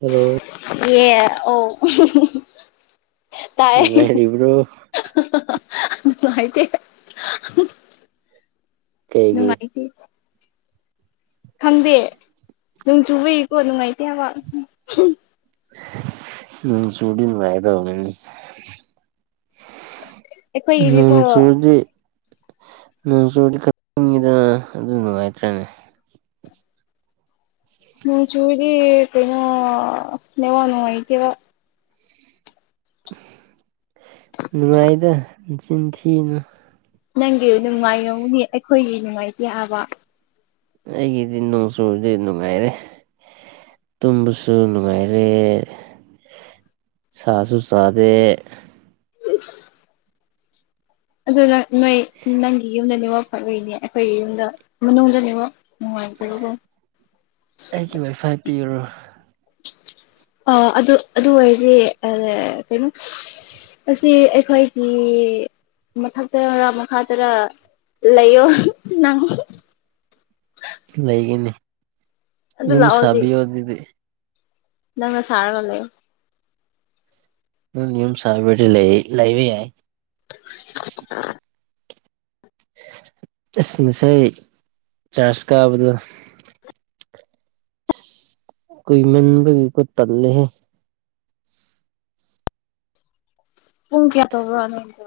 hello ꯑꯦ ꯑꯣ ꯑꯍꯨ ꯍꯨ ꯍꯨ ꯅꯨꯉꯥꯏꯔꯤꯕ꯭ꯔꯣ ꯅꯨꯡꯉꯥꯏꯇꯦ ꯍꯨꯡ ꯀꯩꯒꯤ ꯅꯨꯡꯉꯥꯏꯇꯦ ꯈꯪꯗꯦ ꯅꯣꯡ ꯆꯨꯕꯒꯤꯀꯣ ꯅꯨꯡꯉꯥꯏꯇꯦ ꯍꯥꯏꯕ ꯅꯣꯡ ꯆꯨꯔꯗꯤ ꯅꯨꯡꯉꯥꯏꯒꯗꯕꯅꯤꯅꯦ ꯅꯣꯡ ꯑꯩꯈꯣꯏꯒꯤꯗꯤꯀꯣ ꯆꯨꯔꯗꯤ ꯅꯣꯡꯆꯨꯔꯗꯤ ꯈꯔ ꯏꯤꯡꯉꯤꯗꯅ ꯑꯗꯨ ꯅꯨꯡꯉꯥꯏꯇ꯭ꯔꯅꯦ ꯅꯪ ꯆꯨꯔꯗꯤ ꯀꯩꯅꯣ ꯅꯦꯠꯋꯥꯛ ꯅꯨꯉꯥꯢꯇꯦꯕ ꯅꯨꯡꯉꯥꯏꯗ ꯅꯆꯤꯟ ꯊꯤꯅꯨ ꯅꯪꯒꯤ ꯅꯨꯡꯉꯥꯏꯔꯝꯒꯅꯤ ꯑꯩꯈꯣꯏꯒꯤ ꯅꯨꯡꯉꯥꯏꯇꯦ ꯍꯥꯏꯕ ꯑꯩꯒꯤꯗꯤ ꯅꯣꯡ ꯆꯨꯕꯁꯦ ꯅꯨꯡꯉꯥꯏꯔꯦ ꯇꯨꯝꯕꯁꯨ ꯅꯨꯡꯉꯥꯏꯔꯦ ꯁꯥꯁꯨ ꯁꯥꯗꯦ ꯑꯁ ꯑꯗꯨ ꯅꯪ ꯅꯣꯏ ꯅꯪꯒꯤ ꯌꯨꯝꯗ ꯅꯦꯠꯋꯥꯛ ꯐꯕꯩꯅꯦ ꯑꯩꯈꯣꯏꯒꯤ ꯌꯨꯝꯗ ꯃꯅꯨꯡꯗ ꯅꯦꯠꯋꯥꯛ ꯑꯩꯒꯤ ꯋꯥꯏꯐꯥꯏ ꯄꯤꯔꯨꯔꯣ ꯑꯥ ꯑꯗꯨ ꯑꯗꯨ ꯑꯣꯏꯔꯗꯤ ꯑꯥ ꯀꯩꯅꯣ ꯑꯁꯤ ꯑꯩꯈꯣꯏꯒꯤ ꯃꯊꯛꯇꯔꯥꯥ ꯃꯈꯥꯇꯔꯥ ꯂꯩꯌꯣ ꯅꯪ ꯂꯩꯒꯅꯤ ꯑꯗꯨ ꯌꯨꯝ ꯂꯥꯛꯑꯣ ꯍꯧꯖꯤꯛ ꯁꯥꯕꯤꯌꯣ ꯑꯗꯨꯗꯤ ꯅꯪꯅ ꯁꯥꯔꯒ ꯂꯩꯌꯣ ꯅꯪꯅ ꯌꯨꯝ ꯁꯕꯤꯔꯗꯤ ꯂꯩꯌꯦ ꯂꯩꯕ ꯌꯥꯏ [inaudible] ꯑꯁ ꯉꯁꯥꯏ ꯆꯥꯔꯖ ꯀꯥꯕꯗꯣ ꯀꯨꯏꯃꯟꯕꯒꯤ ꯀꯣ ꯇꯜꯂꯦꯍꯦ ꯄꯨꯡ ꯀꯌꯥ ꯇꯧꯕ꯭ꯔ ꯅꯣꯏꯒꯤꯗꯣ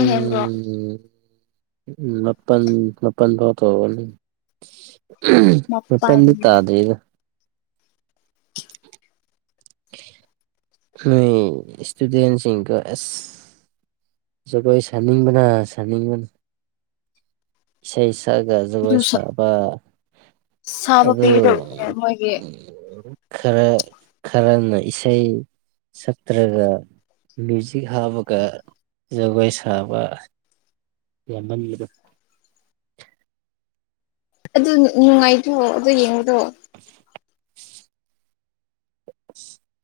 ꯎꯝ ꯎꯝ ꯃꯄꯟ ꯃꯄꯟꯐꯥꯎ ꯇꯧꯔꯅꯤ ꯃꯥꯄꯜ ꯃꯄꯟꯗꯤ ꯇꯥꯗ꯭ꯔꯤꯗ [inaudible] ꯅꯣꯏ ꯏꯁꯇꯨꯗꯦꯟꯁꯤꯡꯀꯥ ꯑꯦꯁ ꯖꯒꯣꯏ ꯁꯅꯤꯡꯕꯅꯥ ꯁꯅꯤꯡ ꯏꯁꯩ ꯁꯛꯑꯒ ꯑꯗꯨ ꯖꯒꯣꯏ ꯁꯥꯕ ꯁꯥꯕ ꯑꯗꯨ ꯄꯤꯒꯗꯕꯅꯦ ꯃꯣꯏꯒꯤ ꯈꯔ ꯈꯔꯅ ꯏꯁꯩ ꯁꯛꯇ꯭ꯔꯒ ꯃ꯭ꯌꯨꯖꯤꯛ ꯍꯥꯞꯄꯒ ꯖꯒꯣꯏ ꯁꯥꯕ ꯌꯥꯝꯃꯟꯕꯗ ꯑꯗꯨ ꯅꯨꯡꯉꯥꯏꯇ꯭ꯔꯣ ꯑꯗꯨ ꯌꯦꯡꯕꯗꯣ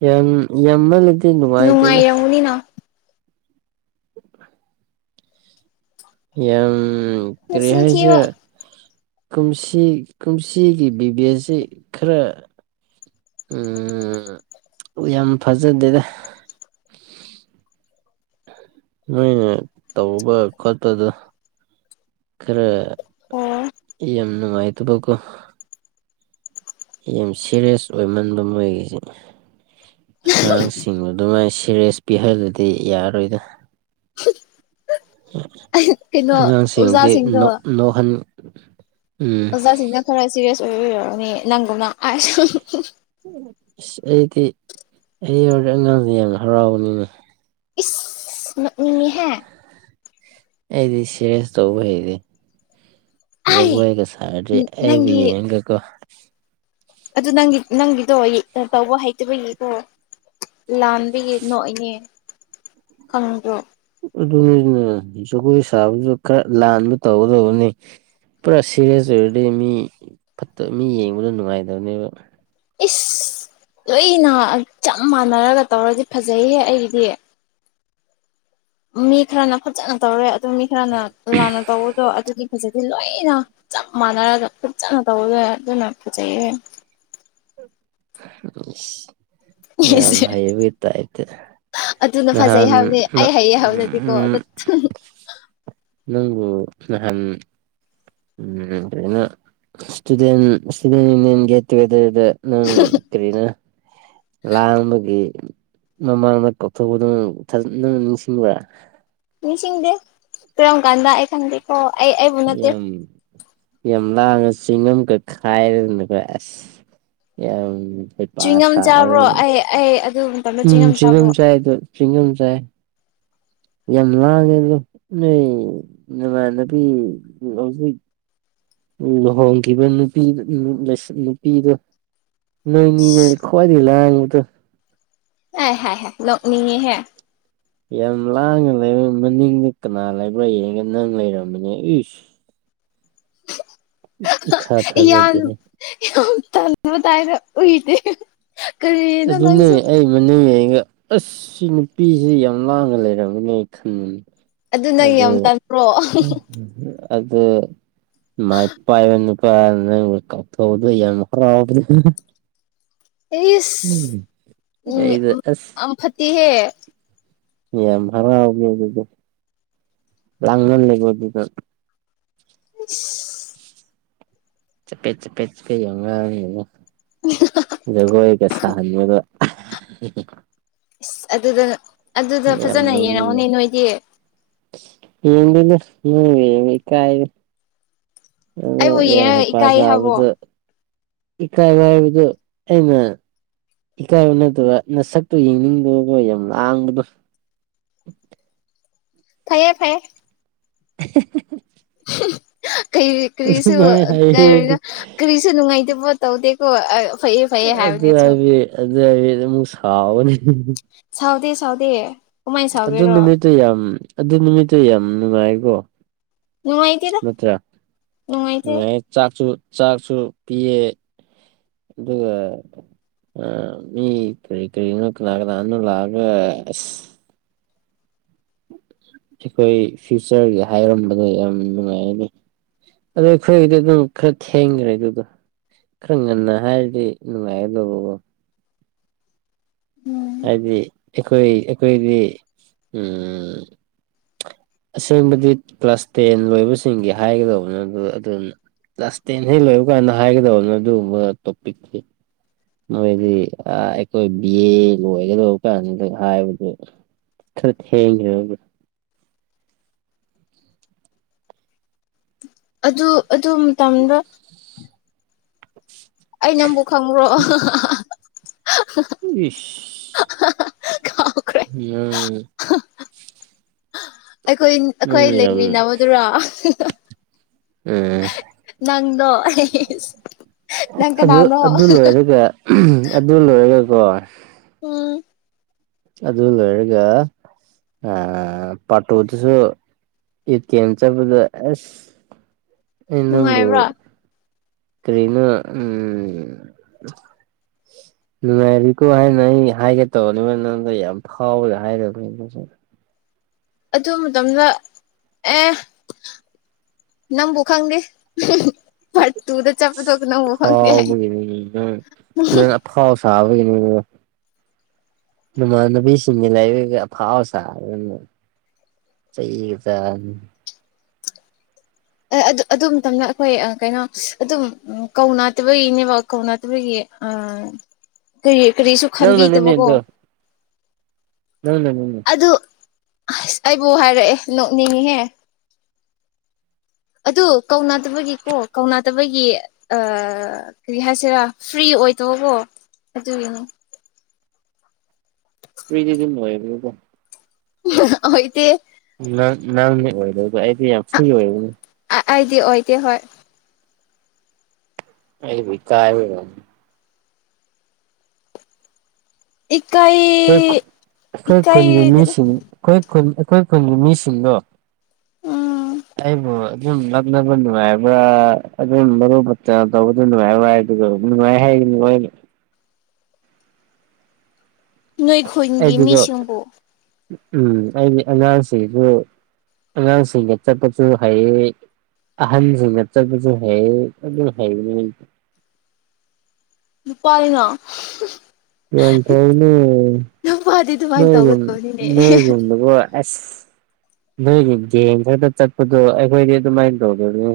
ꯌꯥꯝ ꯌꯥꯝꯃꯜꯂꯗꯤ ꯅꯨꯡꯉꯥꯏꯇꯦꯗ ꯅꯨꯡꯉꯥꯏꯔꯝꯒꯅꯤꯅ ꯌꯥꯝ ꯀꯔꯤ ꯃꯆꯤꯟ ꯊꯤꯕ ꯍꯥꯏꯁꯤꯔ ꯀꯨꯝꯁꯤ ꯀꯨꯝꯁꯤꯒꯤ ꯕꯤ ꯕꯤ ꯑꯁ ꯖꯤ ꯈꯔ ꯎꯝ ꯌꯥꯝ ꯐꯖꯗꯦꯗ ꯅꯣꯏꯅ ꯇꯧꯕ ꯈꯣꯠꯄꯗ ꯈꯔ ꯑꯣ ꯌꯥꯝ ꯅꯨꯡꯉꯥꯏꯇꯕꯀꯣ ꯌꯥꯝ ꯁꯦꯔꯤꯌꯁ ꯑꯣꯏꯃꯟꯕ ꯃꯣꯏꯒꯤꯁꯦ ꯑꯉꯥꯡꯁꯤꯡꯕꯨ ꯑꯗꯨꯃꯥꯏꯅ ꯁꯦꯔꯤꯌꯁ ꯄꯤꯍꯜꯂꯗꯤ ꯌꯥꯔꯔꯣꯏꯗ ꯀꯩꯅꯣ ꯑꯉꯥꯡꯁꯤꯡꯗꯤ ꯑꯣꯖꯥꯁꯤꯡꯗꯣ ꯅꯣꯛ ꯅꯣꯛꯍꯟ ꯎꯝ ꯑꯣꯖꯥꯁꯤꯡꯅ ꯈꯔ ꯁꯦꯔꯤꯌꯁ ꯑꯣꯏꯕꯩ ꯑꯣꯏꯔꯝꯅꯤꯌꯦ ꯅꯪꯒꯨꯝꯅ ꯏꯁ ꯑꯗꯨꯗꯤ ꯑꯩ ꯌꯥꯎꯔꯗꯤ ꯑꯉꯥꯡꯁꯦ ꯌꯥꯝ ꯍꯔꯥꯎꯕꯒꯅꯤꯅꯦ ꯏꯁ ꯅꯣꯛꯅꯤꯡꯉꯦꯍꯦ ꯑꯩꯗꯤ ꯁꯦꯔꯤꯌꯁ ꯇꯧꯕ ꯍꯩꯔꯦ ꯑꯩ ꯖꯒꯣꯏꯒ ꯁꯥꯔꯗꯤ ꯑꯩꯕꯨ ꯅꯪꯒꯤ ꯌꯦꯡꯒꯀꯣ ꯑꯗꯨ ꯅꯪꯒꯤ ꯅꯪꯒꯤꯗꯣ ꯇꯧꯕ ꯍꯩꯇꯕꯒꯤꯀꯣ ꯂꯥꯟꯕꯒꯤ ꯅꯣꯛꯏꯅꯦ ꯈꯪꯗ꯭ꯔꯣ ꯑꯗꯨꯅꯤꯅꯦ ꯖꯒꯣꯏ ꯁꯥꯕꯗ ꯈꯔ ꯂꯥꯟꯕ ꯇꯧꯒꯗꯕꯅꯤ ꯄꯨꯔꯥ ꯁꯦꯔꯤꯌꯁ ꯑꯣꯏꯔꯗꯤ ꯃꯤ ꯐꯠꯇ ꯃꯤ ꯌꯦꯡꯕꯗ ꯅꯨꯡꯉꯥꯏꯗꯕꯅꯦꯕ ꯏꯁ ꯂꯣꯏꯅ ꯆꯞ ꯃꯥꯟꯅꯔꯒ ꯇꯧꯔꯗꯤ ꯐꯖꯩꯌꯦ ꯑꯩꯒꯤꯗꯤ ꯃꯤ ꯈꯔꯅ ꯐꯠꯖꯅ ꯇꯧꯔꯦ ꯑꯗꯨ ꯃꯤ ꯈꯔꯅ ꯂꯥꯟꯅ ꯇꯧꯕꯗꯣ ꯑꯗꯨꯗꯤ ꯐꯖꯗꯦ ꯂꯣꯏꯅ ꯆꯞ ꯃꯥꯟꯅꯔꯒ ꯐꯠꯖꯅ ꯇꯧꯕꯗꯣ ꯑꯗꯨꯅ ꯐꯖꯩꯌꯦ ꯌꯥꯝ ꯑꯩꯁꯦ ꯍꯩꯕꯩ ꯇꯥꯏꯞꯇ ꯑꯗꯨꯅ ꯥ ꯐꯖꯩ ꯍꯥꯏꯕꯅꯤ ꯑꯩ ꯍꯩꯌꯦ ꯍꯥꯏꯕꯗꯗꯤꯀꯣ ꯑꯗꯨ [unintelligible] ꯅꯪꯕꯨ ꯅꯍꯥꯟ [unintelligible] ꯁ꯭ꯇꯨꯗꯦꯟ ꯌꯨꯅꯦꯟ [unintelligible] ꯑꯗꯨꯗ ꯅꯪ ꯀꯔꯤꯅ ꯂꯥꯡꯕꯒꯤ ꯃꯃꯥꯡꯗ ꯀꯧꯊꯣꯛꯄꯗꯨ ꯊ ꯅꯪ ꯅꯤꯡꯁꯤꯡꯕ꯭ꯔ ꯅꯤꯡꯁꯤꯡꯗꯦ ꯀꯔꯝ ꯀꯥꯟꯗ ꯑꯩ ꯈꯪꯗꯦꯀꯣ ꯑꯩ ꯑꯩꯕꯨ ꯅꯠꯇꯦ ꯌꯥꯝ ꯌꯥꯝ ꯂꯥꯡꯉꯒ [unintelligible] ꯌꯥꯝ ꯍꯩꯄ ꯆ꯭ꯋꯤꯡꯒꯝ ꯆꯥꯕ꯭ꯔꯣ ꯁꯥꯔꯗ ꯑꯩ ꯑꯩ ꯑꯗꯨ ꯃꯇꯝꯗ ꯎꯝ ꯆꯥꯕ꯭ꯔꯣ ꯆ꯭ꯋꯤꯡꯒꯝ ꯆꯥꯏ ꯗꯣ ꯆ꯭ꯋꯤꯡꯒꯝ ꯆꯥꯏ ꯌꯥꯝ ꯂꯥꯡꯉꯦꯅꯦ ꯅꯣꯏ ꯅꯃꯥꯟꯅꯕꯤ ꯍꯧꯖꯤꯛ ꯂꯨꯍꯣꯡꯈꯤꯕ ꯅꯨꯄꯤ ꯅꯨꯄꯤꯗꯣ ꯅꯣꯏꯅꯤꯅꯦ ꯈꯋꯥꯏꯗꯒꯤ ꯂꯥꯡꯉꯤꯗꯣ ꯍꯥꯏ ꯍꯥꯏ ꯍꯥꯏ ꯅꯣꯛꯅꯤꯡꯉꯦꯍꯦ ꯌꯥꯝ ꯂꯥꯡꯉ ꯂꯩꯔ ꯃꯅꯤꯡꯗ ꯀꯅꯥ ꯂꯩꯕ꯭ꯔꯥ ꯌꯦꯡꯒ ꯅꯪ ꯂꯩꯔꯝꯃꯤꯅꯦ ꯏꯁ ꯏꯊꯥ ꯌꯥꯝ ꯊꯥꯖꯗꯦꯍꯦ ꯌꯥꯝ ꯇꯟꯕ ꯇꯥꯏꯅ ꯎꯏꯗꯦ ꯀꯔꯤꯅꯣ ꯑꯗꯨꯅꯦ ꯅꯪꯁꯨ ꯑꯩ ꯃꯅꯤꯡ ꯂꯩꯒ ꯑꯁ ꯁꯤ ꯅꯨꯄꯤꯁꯤ ꯌꯥꯝ ꯂꯥꯡꯅ ꯂꯩꯔꯝꯃꯤꯅꯦ ꯈꯟꯕꯅꯤ ꯅꯪ ꯑꯗꯨ ꯌꯥꯝ ꯇꯟꯕ꯭ꯔꯣ ꯑꯗꯨ ꯃꯥꯏꯛ ꯄꯥꯏꯕ ꯅꯨꯄꯥꯗꯨꯅ ꯅꯪ ꯀꯥꯎꯊꯣꯛꯑꯗ ꯌꯥꯝ ꯍꯔꯥꯎꯕꯅꯦ ꯏꯁ ꯅꯪ ꯑꯩꯗꯣ ꯑꯁ ꯌꯥꯝ ꯐꯠꯇꯤꯍꯦ ꯌꯥꯝ ꯍꯔꯥꯎꯒꯦ ꯑꯗꯨꯗꯤ ꯂꯥꯡꯃꯜꯂꯒ ꯑꯗꯨꯗ ꯏꯁ ꯆꯄꯦꯠ ꯆꯄꯦꯠꯀ ꯌꯥꯝ ꯉꯥꯡꯒꯅꯣ ꯖꯒꯣꯏꯒ ꯁꯥꯍꯟꯕꯒ ꯏꯁ ꯑꯗꯨꯗ ꯑꯗꯨꯗ ꯐꯖꯅ ꯌꯦꯡꯉꯣꯅꯦ ꯅꯣꯏꯗꯤ ꯌꯦꯗꯦꯅꯦ ꯅꯣꯏ ꯌꯦꯡꯕ ꯏꯀꯥꯏꯑꯦ ꯑꯥ ꯑꯩꯕꯨ ꯌꯥꯝ ꯌꯦꯡꯔꯒ ꯍꯩꯄꯥ ꯏꯀꯥꯏ ꯍꯥꯏꯕꯣ ꯁꯥꯕꯗ ꯏꯀꯥꯏꯕ ꯍꯥꯏꯕꯗꯣ ꯑꯩꯅ ꯏꯀꯥꯏꯕ ꯅꯠꯇꯕ ꯅꯁꯛꯇꯨ ꯌꯦꯡꯅꯤꯡꯗꯦꯀꯣ ꯌꯥꯝ ꯂꯥꯡꯕꯗꯣ [inaudible] ꯐꯩꯌꯦ ꯐꯩꯌꯦ [inaudible] ꯀꯔꯤ ꯀꯔꯤꯁꯨ ꯑꯗꯨꯃꯥꯏꯅ ꯀꯔꯤ ꯍꯥꯏꯕꯤꯔꯗꯤ ꯀꯔꯤꯁꯨ ꯅꯨꯡꯉꯥꯏꯇꯕ ꯇꯧꯗꯦꯀꯣ ꯐꯩꯌꯦ ꯐꯩꯌꯦ ꯑꯗꯨ ꯍꯥꯏꯕꯅꯦ ꯁꯨꯝ ꯍꯥꯏꯗꯤ ꯑꯗꯨ ꯍꯥꯏꯗꯤ ꯑꯗꯨꯞ ꯁꯥꯥꯎꯒꯅꯤ ꯁꯥꯎꯗꯦ ꯁꯥꯎꯗꯦ ꯀꯃꯥꯏꯅ ꯑꯗꯨ ꯁꯥꯎꯒꯦꯔꯣ ꯅꯨꯃꯤꯠꯇꯣ ꯌꯥꯝ ꯑꯗꯨ ꯅꯨꯃꯤꯠꯇ ꯌꯥꯝ ꯅꯨꯡꯉꯥꯏꯀꯣ ꯅꯨꯡꯉꯥꯏꯇꯦꯗ ꯅꯠꯇ꯭ꯔꯥ ꯅꯨꯡꯉꯥꯏꯇꯦ ꯅꯨꯡꯉꯥꯏ ꯆꯥꯛꯁꯨ ꯆꯥꯛꯁꯨ ꯄꯤꯌꯦ ꯑꯗꯨꯒ ꯑꯥ ꯃꯤ ꯀꯔꯤ ꯀꯔꯤꯅ ꯀꯅꯥ ꯀꯅꯥꯅ ꯂꯥꯛꯑꯒ ꯑꯁ ꯑꯈꯣꯏ ꯐ꯭ꯌꯨꯆꯔꯒꯤ ꯍꯥꯏꯔꯝꯕꯗ ꯌꯥꯝ ꯅꯨꯡꯉꯥꯏꯌꯦꯅꯦ ꯑꯗꯣ ꯑꯈꯣꯏꯒꯤꯗꯤ ꯑꯗꯣ ꯈꯥꯔ ꯊꯦꯡꯈ꯭ꯔꯦ ꯑꯗꯨꯗꯣ ꯈꯥꯔ ꯉꯟꯅ ꯍꯥꯏꯔꯗꯤ ꯅꯨꯡꯉꯥꯏꯒꯗꯧꯕꯀꯣ ꯎꯝ ꯍꯥꯏꯗꯤ ꯑꯈꯣꯏ ꯑꯈꯣꯏꯗꯤ ꯎꯝ ꯑꯁꯦꯡꯕꯗꯤ ꯀ꯭ꯂꯥꯁ ꯇꯦꯟ ꯂꯣꯏꯕꯁꯤꯡꯒꯤ ꯍꯥꯏꯒꯗꯧꯕ ꯅꯠꯇ꯭ꯔꯣ ꯑꯗꯨꯝ ꯀ꯭ꯂꯥꯁ ꯇꯦꯟ ꯍꯦꯛ ꯂꯣꯏꯕ ꯀꯥꯟꯗ ꯍꯥꯏꯒꯗꯕꯅꯣ ꯑꯗꯨꯒꯨꯝꯕ ꯇꯣꯄꯤꯛꯇꯨ ꯅꯣꯏꯗꯤ ꯑꯈꯣꯏ ꯕꯤ ꯑꯦ ꯂꯣꯏꯒꯗꯧꯕ ꯀꯥꯟꯗꯒ ꯍꯥꯏꯕꯗꯨ ꯈꯥꯔ ꯊꯦꯡꯁꯥꯅꯨꯗ ꯑꯗꯨ ꯑꯗꯨ ꯃꯇꯝꯗ ꯑꯩ ꯅꯪꯕꯨ ꯈꯪꯕ꯭ꯔꯣ ꯏꯁ ꯀꯥꯎꯈ꯭ꯔꯦ ꯎꯝ ꯑꯈꯣꯏ ꯑꯈꯣꯏ ꯅꯪ ꯌꯥꯝ ꯂꯩꯃꯤꯟꯅꯕꯗꯨꯔꯣ ꯎꯝ ꯅꯪꯗꯣ ꯅꯪ ꯑꯗꯨ ꯀꯅꯥꯅꯣ ꯑꯗꯨ ꯂꯣꯏꯔꯒ ꯑꯗꯨ ꯂꯣꯏꯔꯒꯀꯣ ꯎꯝ ꯑꯗꯨ ꯂꯣꯏꯔꯒ ꯑꯥ ꯄꯥꯔ ꯇꯨꯗꯨꯁꯨ ꯑꯦ ꯇꯤ ꯑꯦꯝ ꯆꯪꯕꯗ ꯑꯁ ꯑꯩ ꯅꯪꯕꯨ ꯅꯨꯡꯉꯥꯏꯕ꯭ꯔꯥ ꯀꯔꯤꯅꯣ ꯎꯝ ꯅꯨꯡꯉꯥꯏꯔꯤꯀꯣ ꯍꯥꯏꯅ ꯑꯩ ꯍꯥꯏꯒꯦ ꯇꯧꯔꯅꯤ ꯅꯪꯗ ꯌꯥꯝ ꯐꯥꯎꯕꯗ ꯍꯥꯏꯗꯕꯅꯤ ꯑꯗꯨ ꯃꯇꯝꯗ ꯑꯦ ꯅꯪꯕꯨ ꯈꯪꯗꯦ ꯐꯠꯇꯨꯗ ꯆꯞꯄꯗꯨ ꯅꯪꯕꯨ ꯈꯪꯗꯦ ꯍꯥꯏꯌꯦ ꯐꯥꯎꯕꯒꯤꯅꯤ ꯁꯥꯕꯒꯤꯅꯦ [unintelligible] ꯅꯃꯥꯟꯅꯕꯤꯁꯤꯡꯒ ꯂꯩꯔꯒ ꯑꯐꯥꯎ ꯁꯥꯗꯅ ꯆꯩꯒ ꯆꯥꯕꯅꯤ ꯑꯦ ꯑꯗꯨ ꯃꯇꯝꯗ ꯑꯈꯣꯏ ꯑꯥ ꯀꯩꯅꯣ ꯑꯗꯨꯝ ꯀꯧ ꯅꯗꯕꯒꯤꯅꯦꯕ ꯀꯧꯅꯗꯕꯒꯤ ꯑꯥ ꯀꯔꯤ ꯀꯔꯤꯁꯨ ꯅꯪꯅꯅꯤꯅꯦ ꯈꯟꯕꯤꯗꯕꯀꯣ ꯑꯗꯣ ꯅꯪꯅꯅꯤꯅꯦ ꯑꯗꯨ ꯑꯁ ꯑꯩꯕꯨ ꯍꯥꯏꯔꯛꯑꯦ ꯅꯣꯛꯅꯤꯡꯉꯤꯍꯦ [inaudible] ꯑꯗꯨ ꯀꯧꯅꯗꯕꯒꯤꯀꯣ ꯀꯧꯅꯗꯕꯒꯤ ꯑꯥ ꯀꯔꯤ ꯍꯥꯏꯁꯤꯔꯥ ꯐ꯭ꯔꯤ ꯑꯣꯏ ꯑꯣꯏꯗꯕ ꯀꯣ ꯑꯗꯨꯒꯤꯅꯦ ꯐ꯭ꯔꯤꯗꯤ [unintelligible] ꯑꯣꯏꯗꯦ ꯅꯪ ꯅꯪꯅꯦ ꯑꯣꯏꯔꯣꯏꯗꯧ ꯑꯩꯗꯤ ꯌꯥꯝ ꯐ꯭ꯔꯤ ꯑꯣꯏꯌꯦ ꯑꯩꯥꯗꯤ ꯑꯣꯏꯗꯤ ꯍꯣꯏ ꯑꯩꯩꯕꯨ ꯏꯀꯥꯏ ꯕꯔꯣ ꯏꯀꯥꯏ ꯑꯈꯣꯏ ꯈꯨ ꯑꯈꯣꯏ ꯏꯀꯥꯏ ꯈꯨꯟꯒꯤ ꯃꯤꯁꯤꯡ ꯑꯈꯣꯏ ꯈꯨꯟ ꯑꯈꯣꯏ ꯈꯨꯟꯒꯤ ꯃꯤꯁꯤꯡꯗꯣ ꯎꯝ ꯑꯩꯕꯨ ꯑꯗꯨꯝ ꯂꯛꯅꯕ ꯅꯨꯡꯉꯥꯏꯕ꯭ꯔ ꯑꯗꯨꯝ ꯃꯔꯨꯞ ꯃꯥꯇ ꯇꯧꯕꯗ ꯅꯨꯡꯉꯥꯏꯕ꯭ꯔ ꯍꯥꯏꯕꯗ ꯀꯣ ꯅꯨꯡꯉꯥꯏ ꯍꯥꯏꯒꯅꯤ ꯃꯣꯏꯅ ꯅꯣꯏ ꯈꯨꯟꯒꯤ ꯑꯩꯗꯤꯀꯣ ꯃꯤꯁꯤꯡꯕꯨ ꯎꯝ ꯑꯩꯗꯤ ꯑꯉꯥꯡꯁꯤꯡꯁꯨ ꯑꯉꯥꯡꯁꯤꯡꯒ ꯆꯠꯄꯁꯨ ꯍꯩꯌꯦ ꯑꯍꯟꯁꯤꯡꯒ ꯆꯠꯄꯁꯨ ꯍꯩꯌꯦ ꯑꯗꯨꯝ ꯍꯩꯕꯅꯦ ꯑꯩꯗꯤ ꯅꯨꯄꯥꯅꯤꯅ ꯒ꯭ꯌꯣꯟ ꯇꯥꯏꯅꯦ ꯅꯨꯄꯥꯗꯤ ꯑꯗꯨꯃꯥꯏꯅ ꯅꯣꯏꯔꯣꯝ ꯇꯧꯒꯗꯕꯅꯤꯅꯦ ꯅꯣꯏꯔꯣꯝꯗ ꯑꯁ ꯅꯣꯏꯒꯤ ꯕꯦꯡꯛꯇꯒ ꯆꯠꯄꯗꯣ ꯑꯈꯣꯏꯗꯤ ꯑꯗꯨꯃꯥꯏꯅ ꯇꯧꯗꯕꯅꯦ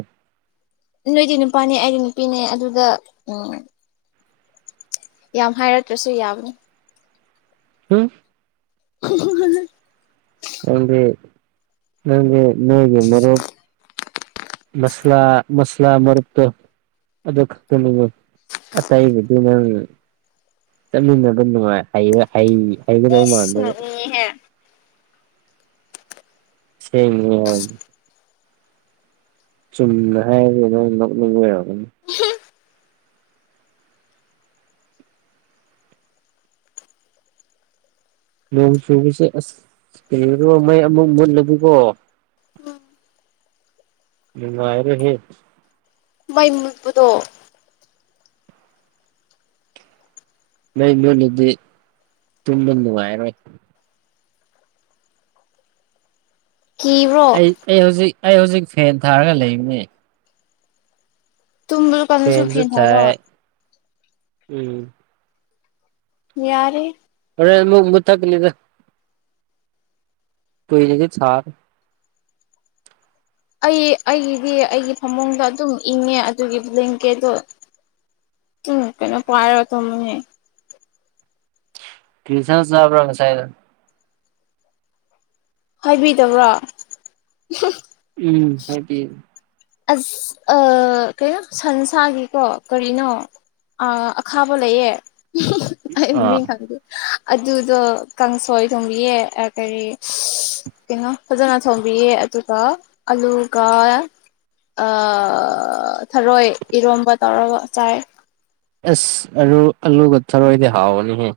ꯅꯣꯏꯗꯤ ꯅꯨꯄꯥꯅꯦ ꯑꯩꯗꯤ ꯅꯨꯄꯤꯅꯦ ꯑꯗꯨꯗ ꯎꯝ ꯌꯥꯝ ꯍꯥꯏꯔꯛꯇ꯭ꯔꯁꯨ ꯌꯥꯕꯅꯦ ꯍꯝ [inaudible] ꯅꯪꯗꯤ ꯅꯪꯗꯤ ꯅꯣꯏꯒꯤ ꯃꯔꯨꯞ ꯃꯁꯂꯥ ꯃꯁꯂꯥ ꯃꯔꯨꯞꯇꯣ ꯑꯗꯨ ꯈꯛꯇꯅꯤ ꯀꯣ ꯑꯇꯩꯁꯤꯗꯤ ꯅꯪ ꯆꯠꯃꯤꯟꯅꯕ ꯅꯨꯡꯉꯥꯏ ꯍꯩꯌꯦ ꯍꯩꯒꯗꯕ ꯏꯁ ꯃꯥꯟꯗꯕ ꯅꯣꯛꯅꯤꯡꯉꯤꯍꯦ ꯑꯁꯦꯡꯕ ꯋꯥꯅꯤ ꯆꯨꯝꯅ ꯍꯥꯏꯕꯁꯤꯗ ꯅꯣꯛꯅꯤꯡꯕ꯭ꯔꯣ ꯅꯣꯡ ꯆꯨꯕꯁꯦ ꯑꯁ ꯀꯩꯅꯣ ꯃꯩ ꯑꯃꯨꯛ ꯃꯨꯠꯂꯗꯤꯀꯣ ꯅꯨꯡꯉꯥꯏꯔꯦ ꯍꯦ ꯃꯩ ꯃꯨꯠꯄꯗꯣ ꯃꯩ ꯃꯨꯠꯂꯗꯤ ꯇꯨꯝꯕ ꯅꯨꯡꯉꯥꯏꯔꯣꯏ ꯀꯤꯕ꯭ꯔꯣ ꯑꯩ ꯑꯩ ꯍꯧꯖꯤꯛ ꯑꯩ ꯍꯧꯖꯤꯛ ꯐꯦꯟ ꯊꯥꯔꯒ ꯂꯩꯕꯅꯦ ꯇꯨꯝꯕ ꯀꯥꯟꯗꯁꯨ ꯐꯦꯟꯁꯨ ꯐꯦꯟ ꯊꯥꯕ ꯊꯥꯏ ꯎꯝ ꯌꯥꯔꯦ ꯍꯣꯔꯦꯟ ꯑꯃꯨꯛ ꯃꯨꯊꯠ ꯀꯅꯤꯗ ꯀꯩꯔꯗꯤ ꯁꯥ ꯑꯩ ꯑꯩꯒꯤꯗꯤ ꯑꯩꯒꯤ ꯐꯃꯨꯡꯗ ꯑꯗꯨꯝ ꯏꯪꯉꯦ ꯑꯗꯨꯒꯤ ꯕ꯭ꯂꯦꯡꯀꯦꯠꯇꯣ ꯎꯝ ꯀꯩꯅꯣ ꯄꯥꯏꯔ ꯇꯨꯝꯕꯅꯦ ꯀ꯭ꯔꯤꯁꯥꯡ ꯆꯕꯔꯥ ꯉꯁꯥꯏꯗꯣ ꯍꯥꯏꯕꯤꯗꯕ꯭ꯔ ꯎꯝ ꯍꯥꯏꯕꯤꯌꯦ ꯑꯁ ꯑꯥ ꯀꯩꯅꯣ ꯁꯟꯁꯥꯒꯤꯀꯣ ꯀꯔꯤꯅꯣ ꯑꯥ ꯑꯈꯥꯕ ꯂꯩꯌꯦ ꯑꯩ ꯑꯥ ꯃꯃꯤꯡ ꯈꯪꯗꯦ ꯑꯗꯨꯗꯣ ꯀꯥꯡꯁꯣꯏ ꯊꯣꯡꯕꯤꯌꯦ ꯑꯥ ꯀꯔꯤ ꯀꯩꯅꯣ ꯐꯖꯅ ꯊꯣꯝꯕꯤꯌꯦ ꯑꯗꯨꯒ ꯑꯂꯨꯒ ꯑꯥ ꯊꯔꯣꯏ ꯏꯔꯣꯝꯕ ꯇꯧꯔꯒ ꯆꯥꯏ ꯑꯁ ꯑꯂꯨ ꯑꯂꯨꯒ ꯊꯔꯣꯏ ꯍꯥꯎꯕꯅꯤꯍꯦ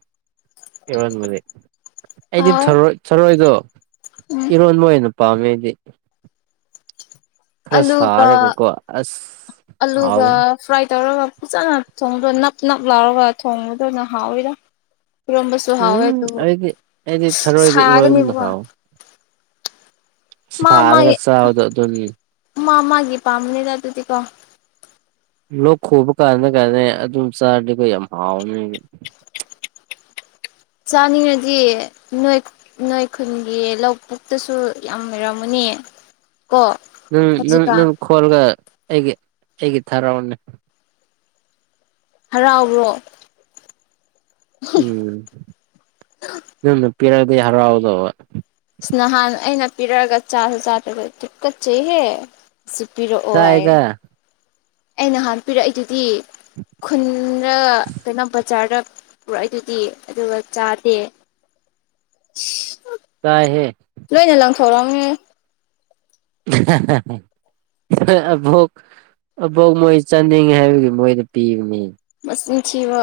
ꯏꯔꯣꯟꯕꯗꯤ ꯑꯩꯗꯤ ꯍꯥꯎ ꯊꯔꯣꯏ ꯊꯔꯣꯏꯗꯣ ꯎꯝ ꯏꯔꯣꯟꯕ ꯑꯣꯏꯅ ꯄꯥꯝꯃꯦ ꯑꯩꯗꯤ ꯈꯔ ꯑꯂꯨꯒ ꯁꯥꯔꯒꯀꯣ ꯑꯁ ꯑꯂꯨꯒ ꯍꯥꯎꯕꯅꯤ ꯐ꯭ꯔꯥꯏ ꯇꯧꯔꯒ ꯐꯖꯅ ꯊꯣꯡꯗ ꯅꯞ ꯅꯞ ꯂꯥꯎꯔꯒ ꯊꯣꯡꯕꯗꯨꯅ ꯍꯥꯎꯋꯤꯗ ꯌꯔꯣꯝꯕꯁꯨ ꯍꯥꯎꯋꯦ ꯎꯝ ꯑꯗꯨ ꯑꯩꯗꯤ ꯑꯩꯗꯤ ꯊꯔꯣꯏꯗ ꯏꯔꯣꯟꯕꯅ ꯁꯥꯔꯅꯦꯕ ꯍꯥꯎꯋꯦ ꯁꯥꯔꯒ ꯆꯥꯕꯗꯣ ꯑꯗꯨꯒꯤ ꯃꯥ ꯃꯥꯒꯤ ꯄꯥꯝꯕꯅꯤꯗ ꯑꯗꯨꯗꯤꯀꯣ ꯂꯣꯛ ꯈꯨꯕ ꯀꯥꯟꯗ ꯀꯥꯏꯗ ꯑꯗꯨꯝ ꯆꯥꯔꯗꯤꯀꯣ ꯌꯥꯝ ꯍꯥꯎꯅꯤꯕ ꯆꯥꯅꯤꯡꯉꯗꯤ ꯅꯣꯏ ꯅꯣꯏ ꯈꯨꯟꯒꯤ ꯂꯧ ꯄꯨꯨꯛꯇꯁꯨ ꯌꯥꯝ ꯂꯩꯔꯝꯃꯅꯤ ꯌꯦ ꯅꯪ ꯅꯪ ꯈꯣꯂꯒ ꯑꯩꯒꯤ ꯑꯩꯒꯤ ꯊꯥꯔꯛꯑꯣꯅꯦ ꯍꯔꯥꯎꯕ꯭ꯔꯣ ꯎꯝ ꯅꯪꯅ ꯄꯤꯔꯛꯑꯗꯤ ꯍꯔꯥꯎꯗꯧꯕ ꯑꯁ ꯅꯍꯥꯟ ꯑꯩꯅ ꯄꯤꯔꯛꯑꯒ ꯆꯥꯁꯨ ꯆꯥꯗꯕ ꯇꯨꯛꯀꯠꯆꯩꯍꯦ ꯁꯤ ꯄꯤꯔꯛꯑꯣ ꯍꯥꯏꯌꯦ ꯆꯥꯏꯗ ꯑꯩ ꯅꯍꯥꯟ ꯄꯤꯔꯛꯏꯗꯨꯗꯤ ꯈꯨꯟꯗ ꯀꯩꯅꯣ ꯕꯖꯥꯔꯗ ꯄꯨꯔꯛꯏꯗꯨꯗꯤ ꯑꯗꯨꯒ ꯆꯥꯗꯦ ꯆꯥꯏꯍꯦ ꯂꯣꯏꯅ ꯂꯪꯊꯣꯛꯂ ꯍꯍꯍ ꯍꯣꯏ ꯑꯕꯣꯛ ꯑꯕꯣꯛ ꯃꯣꯏ ꯆꯥꯅꯤꯡꯉꯦ ꯍꯥꯏꯕꯒꯤ ꯃꯣꯏꯗ ꯄꯤꯕꯅꯤ ꯆꯤꯟ ꯊꯤꯕ